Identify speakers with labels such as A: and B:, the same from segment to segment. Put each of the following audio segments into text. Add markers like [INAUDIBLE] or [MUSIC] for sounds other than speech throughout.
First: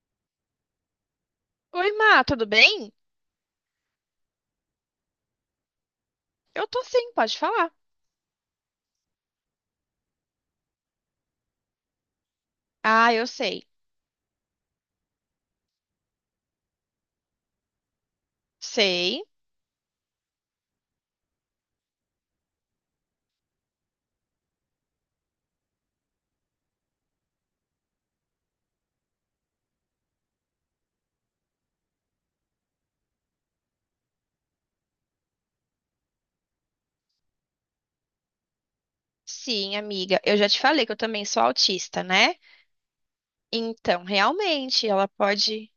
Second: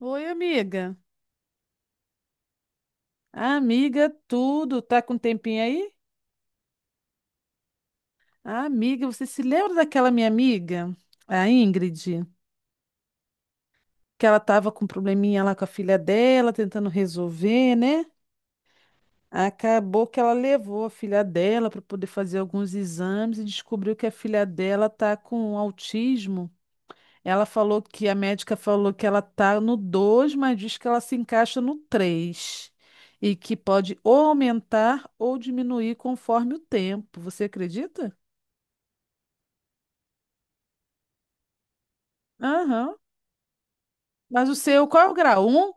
A: Oi, amiga.
B: Oi, Má, tudo bem?
A: Amiga, tudo. Tá com um tempinho aí?
B: Eu tô sim, pode falar.
A: Ah, amiga, você se lembra daquela minha amiga, a Ingrid,
B: Ah, eu sei.
A: que ela tava com um probleminha lá com a filha dela, tentando resolver, né?
B: Sei.
A: Acabou que ela levou a filha dela para poder fazer alguns exames e descobriu que a filha dela tá com autismo. Ela falou que a médica falou que ela tá no 2, mas diz que ela se encaixa no 3 e que pode ou aumentar ou diminuir conforme o tempo. Você acredita?
B: Sim, amiga. Eu já te falei que eu também sou autista, né?
A: Aham.
B: Então,
A: Mas o seu,
B: realmente,
A: qual
B: ela
A: é o grau? Um?
B: pode.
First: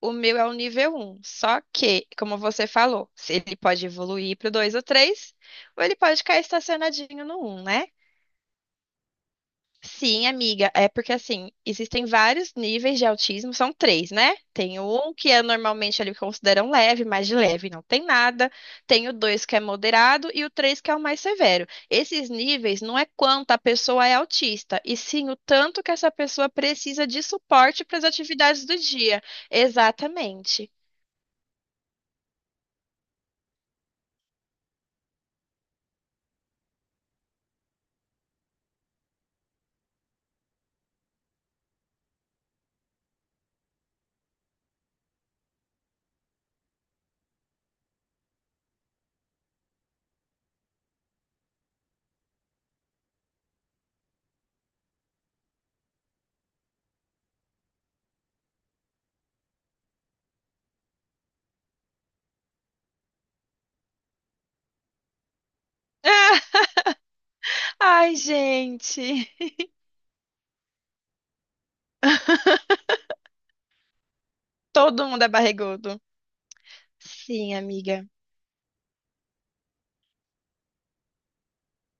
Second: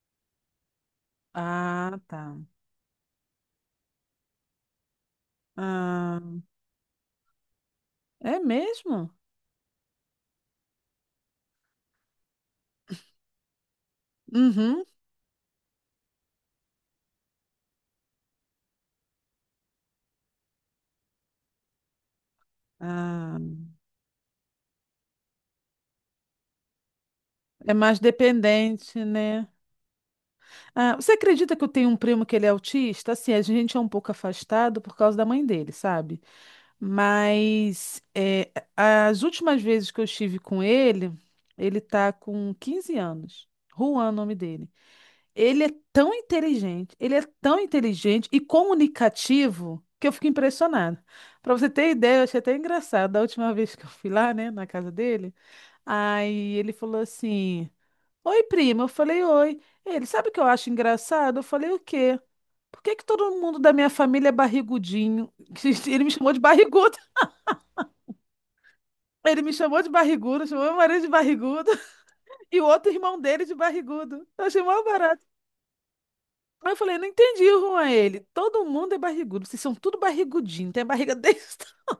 B: O meu é o nível um. Só
A: Ah,
B: que,
A: tá.
B: como você falou, se ele pode evoluir pro 2 ou 3, ou ele pode
A: Ah,
B: ficar estacionadinho no um, né?
A: é mesmo?
B: Sim, amiga, é porque assim, existem vários níveis de autismo, são três, né? Tem
A: Uhum.
B: um que é normalmente eles consideram leve, mais de leve não tem nada. Tem o dois que é moderado e o três que é o mais severo. Esses níveis não é
A: Ah,
B: quanto a pessoa é autista, e sim o tanto que essa pessoa precisa de
A: é
B: suporte para
A: mais
B: as atividades do
A: dependente,
B: dia.
A: né?
B: Exatamente.
A: Ah, você acredita que eu tenho um primo que ele é autista? Assim, a gente é um pouco afastado por causa da mãe dele, sabe? Mas é, as últimas vezes que eu estive com ele, ele tá com 15 anos. Juan, é o nome dele. Ele é tão inteligente, ele é tão inteligente e comunicativo que eu fico impressionada. Para você ter ideia, eu achei até engraçado. Da última vez que eu fui lá, né, na casa dele, aí ele falou assim: Oi, prima. Eu falei: Oi. Ele, sabe o que eu acho engraçado? Eu falei: O quê? Por que que todo mundo da minha família é barrigudinho? [LAUGHS] Ele me chamou de barrigudo.
B: [LAUGHS] Ai, gente,
A: Ele me chamou de barrigudo, chamou meu marido de barrigudo [LAUGHS] e o outro irmão dele de barrigudo. Eu achei mó
B: todo
A: barato.
B: mundo é barrigudo.
A: Aí eu falei, não entendi
B: Sim,
A: o rumo a
B: amiga.
A: ele. Todo mundo é barrigudo, vocês são tudo barrigudinho, tem a barriga [LAUGHS] desse tamanho.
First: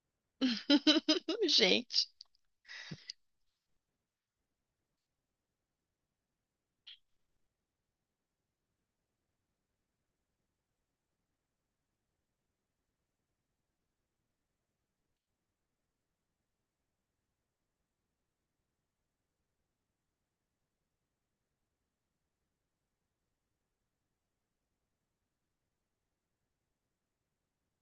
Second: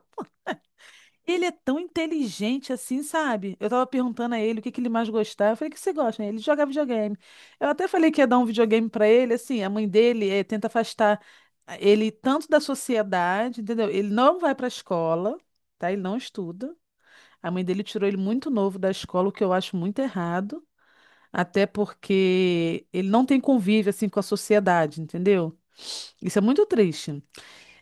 A: Ele
B: [LAUGHS]
A: é tão
B: Gente.
A: inteligente assim, sabe? Eu tava perguntando a ele o que que ele mais gostava. Eu falei, o que você gosta? Ele joga videogame. Eu até falei que ia dar um videogame pra ele, assim, a mãe dele tenta afastar ele tanto da sociedade, entendeu? Ele não vai pra escola, tá? Ele não estuda. A mãe dele tirou ele muito novo da escola, o que eu acho muito errado, até porque ele não tem convívio assim com a sociedade, entendeu? Isso é muito triste.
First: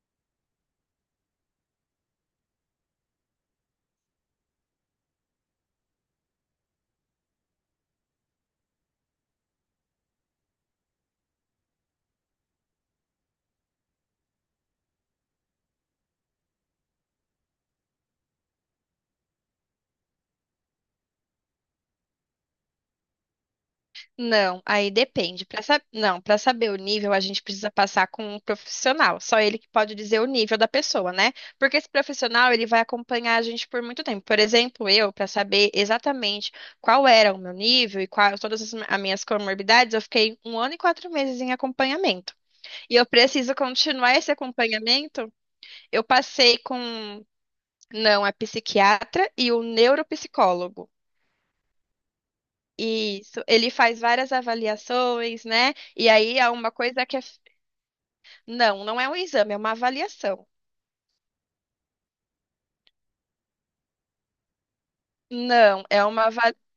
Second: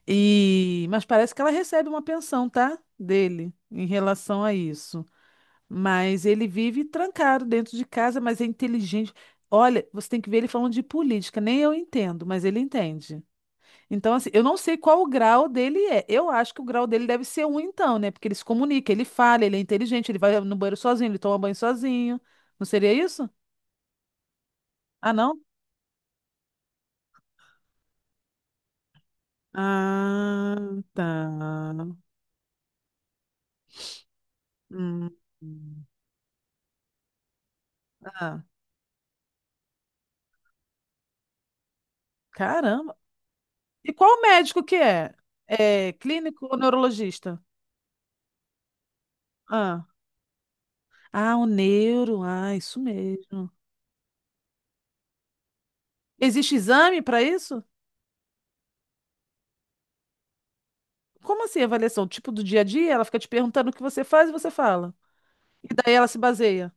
A: E mas parece que ela recebe uma pensão, tá? Dele em relação a isso. Mas ele vive trancado dentro de casa, mas é inteligente. Olha, você tem que ver ele falando de política, nem eu entendo, mas ele entende. Então, assim, eu não sei qual o grau dele é. Eu acho que o grau dele deve ser um, então, né? Porque ele se comunica, ele fala, ele é inteligente, ele vai no banheiro sozinho, ele toma banho sozinho. Não seria isso?
B: Não, aí
A: Ah, não?
B: depende. Para Não, para saber o nível, a gente precisa passar com um profissional. Só ele que pode dizer o
A: Ah,
B: nível da
A: tá.
B: pessoa, né? Porque esse profissional, ele vai acompanhar a gente por muito tempo. Por exemplo, eu,
A: Hum.
B: para saber exatamente qual era o meu nível e quais
A: Ah,
B: todas as as minhas comorbidades, eu fiquei um ano e 4 meses em acompanhamento.
A: caramba.
B: E eu preciso
A: E
B: continuar
A: qual
B: esse
A: médico que é?
B: acompanhamento.
A: É
B: Eu
A: clínico ou
B: passei com,
A: neurologista?
B: não, é psiquiatra e o
A: Ah,
B: neuropsicólogo.
A: ah, o neuro. Ah, isso
B: Isso,
A: mesmo.
B: ele faz várias avaliações, né? E aí há
A: Existe
B: uma
A: exame
B: coisa que
A: para
B: é.
A: isso?
B: Não, não é um exame, é uma avaliação.
A: Como assim, avaliação? Tipo do dia a dia? Ela fica te perguntando o que você faz e você fala. E
B: Não,
A: daí
B: é
A: ela se
B: uma avaliação.
A: baseia.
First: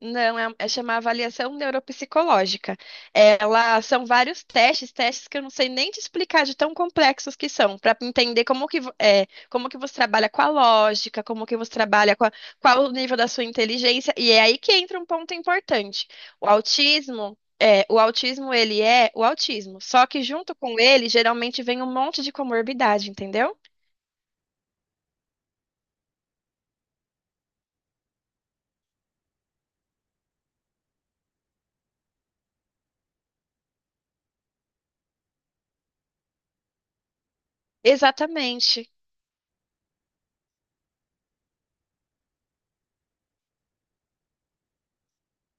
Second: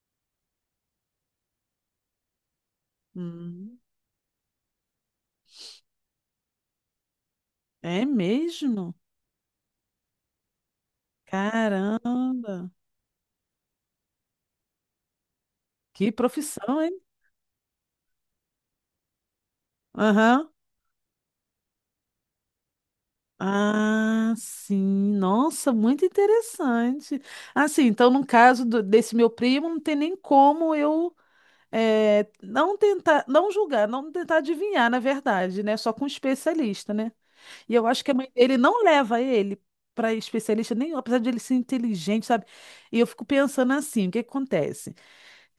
B: Não, é chamar avaliação neuropsicológica.
A: Hum,
B: Ela são vários testes, testes que eu não sei nem te explicar de tão complexos que são, para
A: é
B: entender como que,
A: mesmo?
B: como que você trabalha com a lógica, como que você trabalha com a-
A: Caramba!
B: qual o nível da sua inteligência, e é aí que entra um ponto importante.
A: Que
B: O
A: profissão, hein?
B: autismo, é, o autismo ele é o autismo, só que
A: Aham.
B: junto com ele geralmente vem um monte de comorbidade, entendeu?
A: Ah, sim. Nossa, muito interessante. Assim, então, no caso desse meu primo, não tem nem como eu não tentar, não julgar, não tentar adivinhar, na verdade, né? Só com um especialista, né? E eu acho que a mãe dele não
B: Exatamente.
A: leva ele para especialista nenhum, apesar de ele ser inteligente, sabe? E eu fico pensando assim, o que que acontece?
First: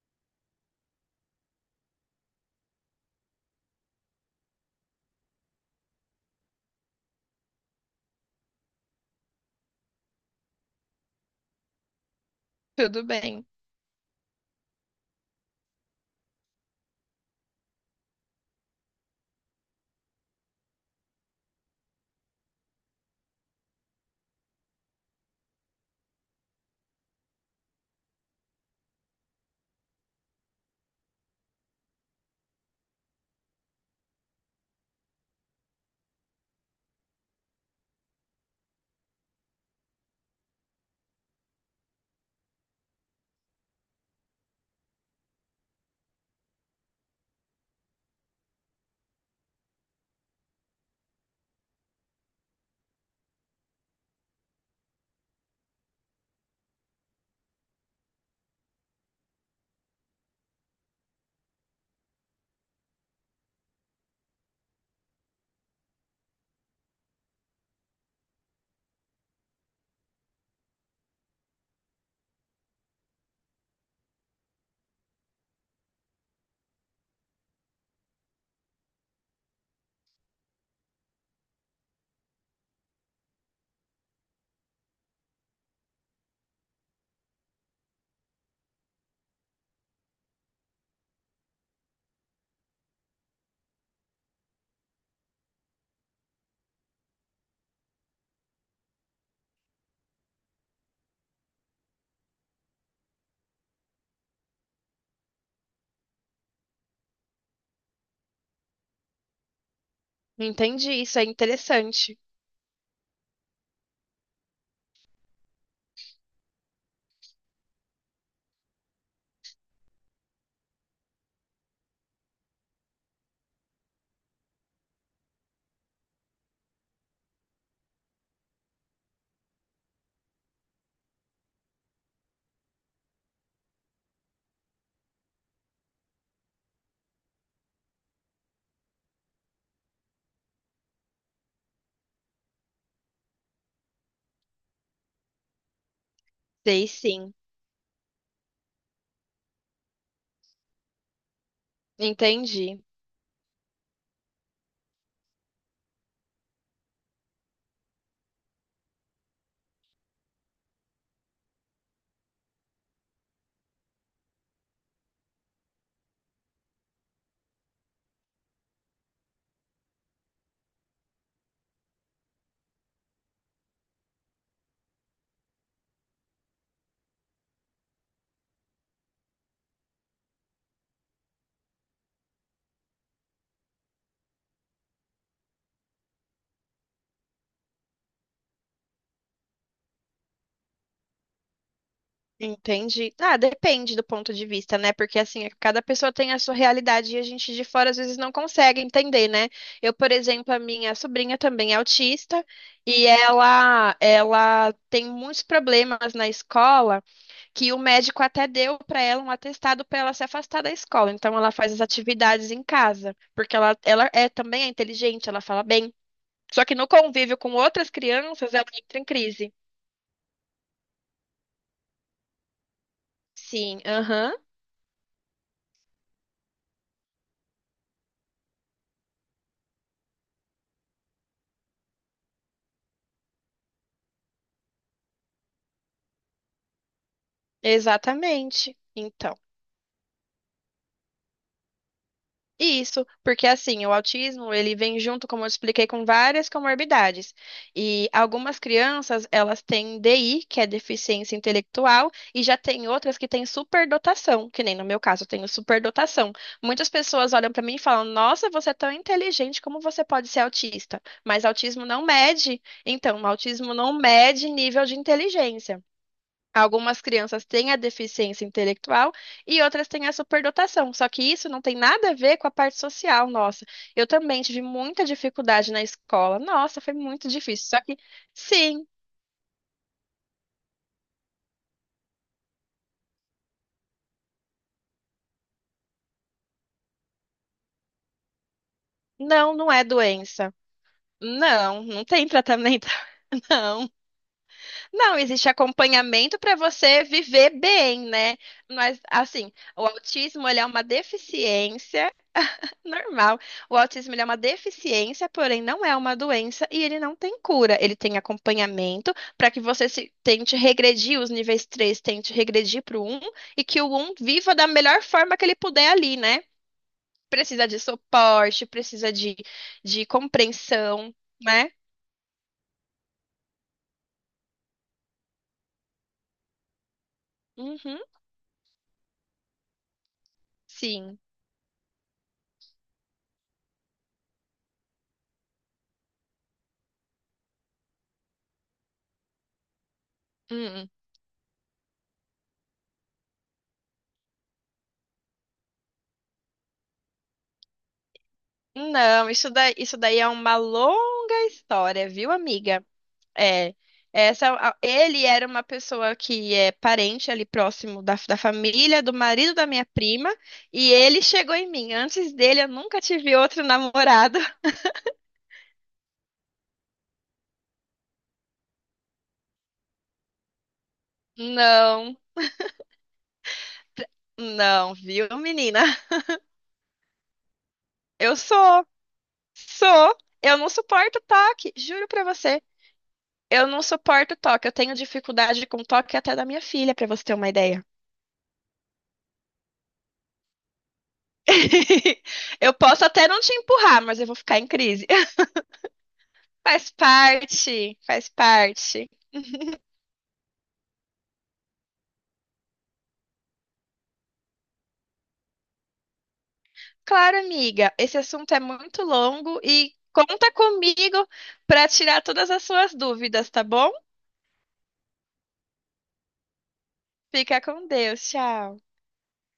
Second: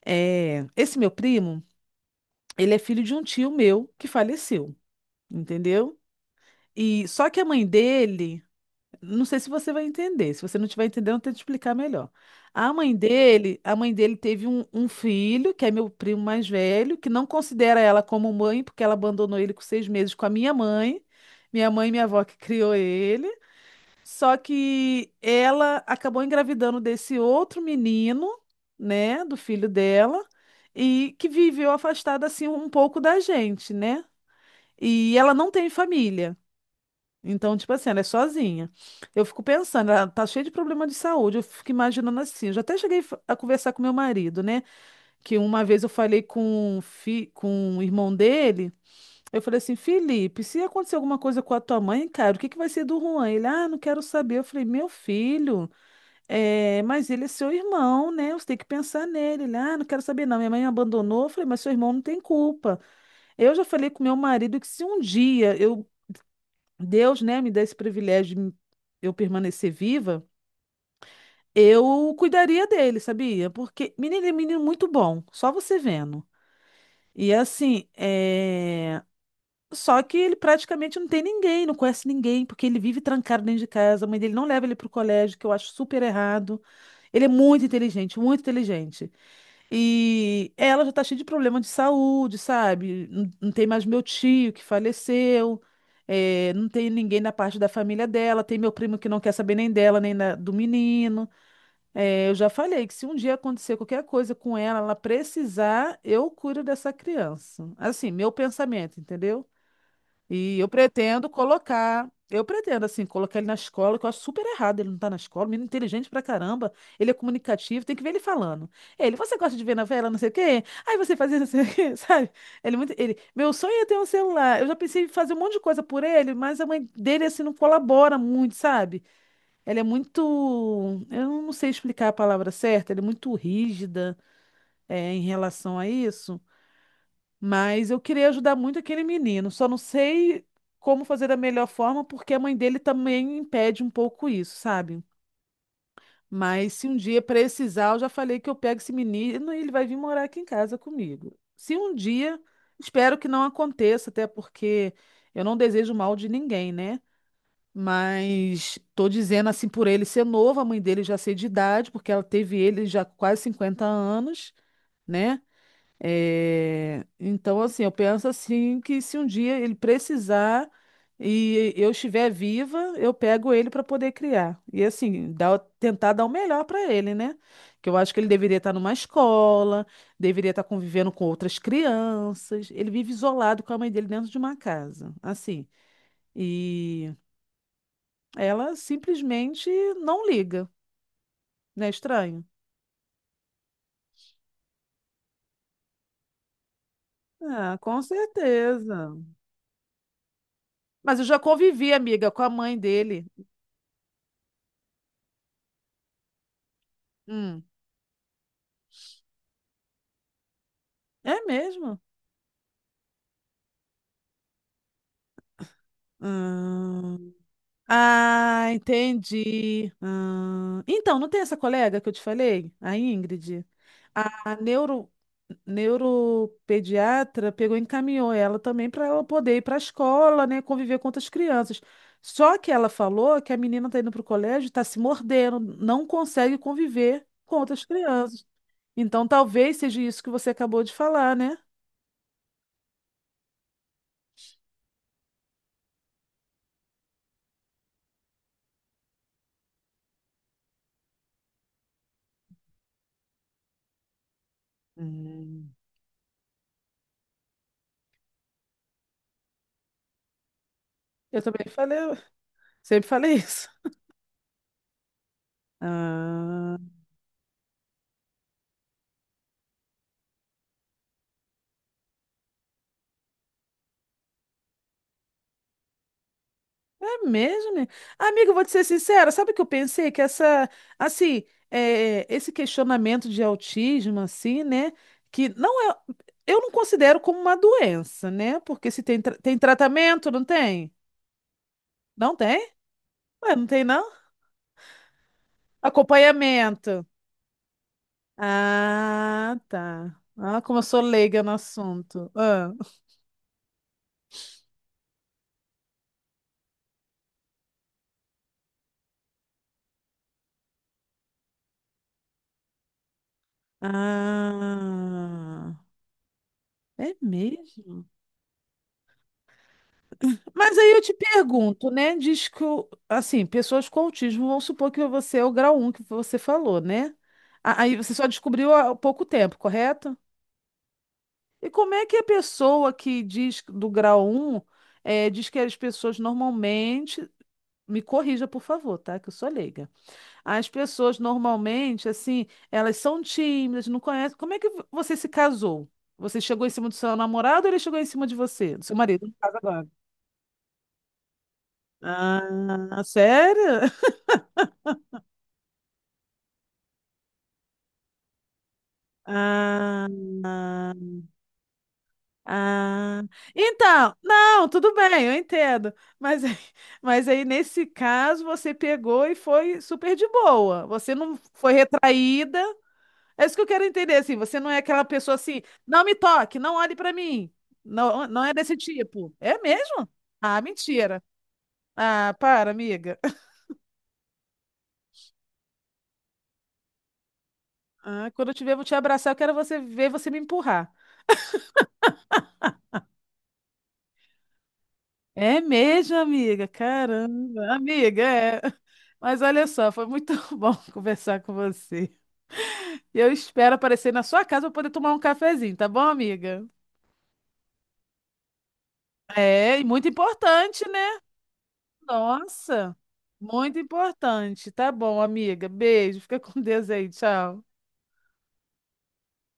A: Esse meu primo. Ele é filho de um tio meu que faleceu, entendeu? E só que a mãe dele, não sei se você vai entender. Se você não tiver entendendo, eu tento explicar melhor. A mãe
B: Tudo bem.
A: dele, a mãe dele teve um filho, que é meu primo mais velho, que não considera ela como mãe, porque ela abandonou ele com 6 meses com a minha mãe. Minha mãe e minha avó que criou ele. Só que ela acabou engravidando desse outro menino, né, do filho dela, e que viveu afastada assim um pouco da gente, né? E ela não tem família. Então, tipo assim, ela é sozinha. Eu fico pensando, ela tá cheia de problema de saúde. Eu fico imaginando assim. Eu já até cheguei a conversar com meu marido, né? Que uma vez eu falei com, com o irmão dele. Eu falei assim, Felipe, se acontecer alguma coisa com a tua mãe, cara, o que que vai ser do Juan? Ele, ah, não quero saber. Eu falei, meu filho, é, mas ele é seu irmão, né? Você tem que pensar nele. Ele, ah, não quero saber não. Minha mãe me abandonou. Eu falei, mas seu irmão não tem culpa. Eu já falei com meu marido que se um dia eu Deus, né, me dá esse privilégio de eu permanecer viva, eu cuidaria dele, sabia? Porque, menino, ele é um menino muito bom, só você vendo. E assim, é, só que ele praticamente não tem ninguém, não conhece ninguém, porque ele vive trancado dentro de casa, a mãe dele não leva ele pro colégio, que eu acho super errado. Ele é muito inteligente, muito inteligente. E ela já tá cheia de problema de saúde, sabe? Não, não tem mais meu tio que faleceu, não tem ninguém na parte da família dela, tem meu primo que não quer saber nem dela, nem do menino. Eu já falei que se um dia acontecer qualquer coisa com ela, ela precisar, eu cuido dessa criança. Assim, meu pensamento, entendeu? E eu
B: Entendi, isso é
A: pretendo colocar,
B: interessante.
A: eu pretendo, assim, colocar ele na escola, que eu acho super errado ele não estar na escola, menino inteligente pra caramba, ele é comunicativo, tem que ver ele falando. Ele, você gosta de ver novela, não sei o quê? Aí você faz isso, [LAUGHS] não sei o quê, [LAUGHS] sabe? Ele, é muito, ele, meu sonho é ter um celular, eu já pensei em fazer um monte de coisa por ele, mas a mãe dele, assim, não colabora muito, sabe? Ela é muito, eu não sei explicar a palavra certa, ela é muito rígida, é, em relação a isso. Mas eu queria ajudar muito aquele menino, só não sei como fazer da melhor forma, porque a mãe dele também impede um pouco isso, sabe? Mas se
B: Sei
A: um dia
B: sim.
A: precisar, eu já falei que eu pego esse menino e ele vai vir morar aqui em casa comigo. Se um dia,
B: Entendi.
A: espero que não aconteça, até porque eu não desejo mal de ninguém, né? Mas tô dizendo assim por ele ser novo, a mãe dele já ser de idade, porque ela teve ele já com quase 50 anos, né? É, então, assim, eu penso assim que se um dia ele precisar e eu estiver viva, eu pego ele para poder criar. E assim, tentar dar o melhor para ele, né? Que eu acho que ele deveria estar numa escola, deveria estar convivendo com outras crianças. Ele vive isolado com a mãe dele dentro de uma casa, assim. E ela simplesmente não liga, né? Estranho.
B: Entendi. Ah, depende do ponto de vista, né? Porque assim, cada pessoa tem a sua realidade e a gente de
A: Ah,
B: fora às
A: com
B: vezes não
A: certeza.
B: consegue entender, né? Eu, por exemplo, a minha
A: Mas eu
B: sobrinha
A: já
B: também é
A: convivi, amiga, com
B: autista
A: a mãe
B: e
A: dele.
B: ela tem muitos problemas na escola
A: Hum.
B: que o médico até deu para ela um atestado para ela se afastar da escola. Então
A: É
B: ela faz as
A: mesmo?
B: atividades em casa, porque ela também é inteligente, ela fala bem. Só que no
A: Hum.
B: convívio com outras crianças, ela
A: Ah,
B: entra em crise.
A: entendi. Hum. Então, não tem essa colega que eu te falei? A Ingrid?
B: Sim, aham,
A: A neuropediatra pegou e encaminhou ela também para ela poder ir para a escola, né, conviver com outras crianças. Só que ela falou que a menina está indo para o colégio, está se mordendo, não consegue conviver com outras crianças.
B: exatamente.
A: Então,
B: Então,
A: talvez seja isso que você acabou de falar, né?
B: isso, porque assim, o autismo, ele vem junto, como eu expliquei, com várias comorbidades. E algumas crianças, elas têm DI, que é deficiência intelectual, e já tem outras que têm superdotação, que nem no meu caso, eu tenho
A: Hum.
B: superdotação. Muitas pessoas olham para mim e falam: "Nossa, você é tão inteligente, como você pode ser autista?"
A: Eu
B: Mas
A: também
B: autismo
A: falei,
B: não mede,
A: sempre
B: então,
A: falei isso.
B: autismo não mede nível de inteligência.
A: Ah.
B: Algumas crianças têm a deficiência intelectual e outras têm a superdotação. Só que isso não tem nada a ver com a parte social, nossa. Eu também tive muita dificuldade na escola. Nossa, foi
A: É
B: muito difícil.
A: mesmo,
B: Só
A: né?
B: que,
A: Amiga, eu vou te ser
B: sim,
A: sincera, sabe o que eu pensei? Que essa, assim, é, esse questionamento de autismo, assim, né? Que não é, eu não considero como uma doença, né? Porque se tem,
B: não,
A: tem
B: não é
A: tratamento, não
B: doença.
A: tem?
B: Não, não tem
A: Não tem?
B: tratamento, [LAUGHS]
A: Ué, não tem,
B: não.
A: não?
B: Não, existe acompanhamento para você
A: Acompanhamento.
B: viver bem, né? Mas, assim,
A: Ah,
B: o
A: tá.
B: autismo, ele
A: Ah,
B: é
A: como eu
B: uma
A: sou leiga no
B: deficiência.
A: assunto. Ah,
B: Normal. O autismo ele é uma deficiência, porém não é uma doença e ele não tem cura. Ele tem acompanhamento para que você se tente regredir os níveis 3, tente regredir para o um e que o um viva da melhor forma que ele
A: ah
B: puder ali, né?
A: é
B: Precisa de
A: mesmo?
B: suporte, precisa de
A: Mas aí eu te
B: compreensão, né?
A: pergunto, né? Diz que, assim, pessoas com autismo, vamos supor que você é o grau um que você falou, né? Aí
B: Uhum,
A: você só descobriu há pouco tempo, correto?
B: sim.
A: E como é que a pessoa que diz do grau um diz que as pessoas normalmente, me corrija, por favor, tá? Que eu sou leiga. As
B: Hum.
A: pessoas normalmente, assim, elas são tímidas, não conhecem. Como é que você se casou? Você chegou em cima do seu namorado ou ele chegou em cima de você, do
B: Hum.
A: seu marido?
B: Não,
A: No
B: isso
A: caso
B: daí,
A: agora.
B: isso daí é uma longa história, viu, amiga?
A: Ah,
B: É,
A: sério?
B: ele era uma pessoa que é parente ali próximo da família, do marido da minha
A: Ah,
B: prima, e
A: ah.
B: ele chegou em mim. Antes dele, eu nunca
A: Ah.
B: tive outro [LAUGHS]
A: Então,
B: namorado.
A: não, tudo bem, eu entendo. Mas, [LAUGHS] mas aí, nesse caso, você pegou e foi super de boa. Você não foi
B: Não,
A: retraída. É isso que eu quero entender, assim. Você não é
B: não,
A: aquela
B: viu,
A: pessoa assim,
B: menina?
A: não me toque, não olhe pra mim. Não,
B: Eu
A: não é desse
B: sou,
A: tipo. É mesmo?
B: sou. Eu
A: Ah,
B: não suporto
A: mentira.
B: toque, juro pra
A: Ah,
B: você.
A: para, amiga. [LAUGHS]
B: Eu não suporto toque. Eu tenho dificuldade com toque até da minha filha, pra você ter uma ideia.
A: Ah, quando eu te ver, eu vou te abraçar. Eu quero você ver você me empurrar.
B: [LAUGHS] Eu posso até não te empurrar, mas eu vou ficar em crise. [LAUGHS]
A: É mesmo, amiga.
B: Faz
A: Caramba,
B: parte,
A: amiga,
B: faz
A: é.
B: parte.
A: Mas olha só, foi muito [LAUGHS] bom conversar com você. E eu espero aparecer na sua casa para poder tomar um cafezinho, tá bom, amiga?
B: Claro, amiga. Esse assunto é muito longo
A: É, e
B: e
A: muito
B: conta
A: importante, né?
B: comigo para tirar todas as suas
A: Nossa,
B: dúvidas, tá
A: muito
B: bom?
A: importante. Tá bom, amiga. Beijo, fica com Deus aí,
B: Fica
A: tchau.
B: com Deus. Tchau.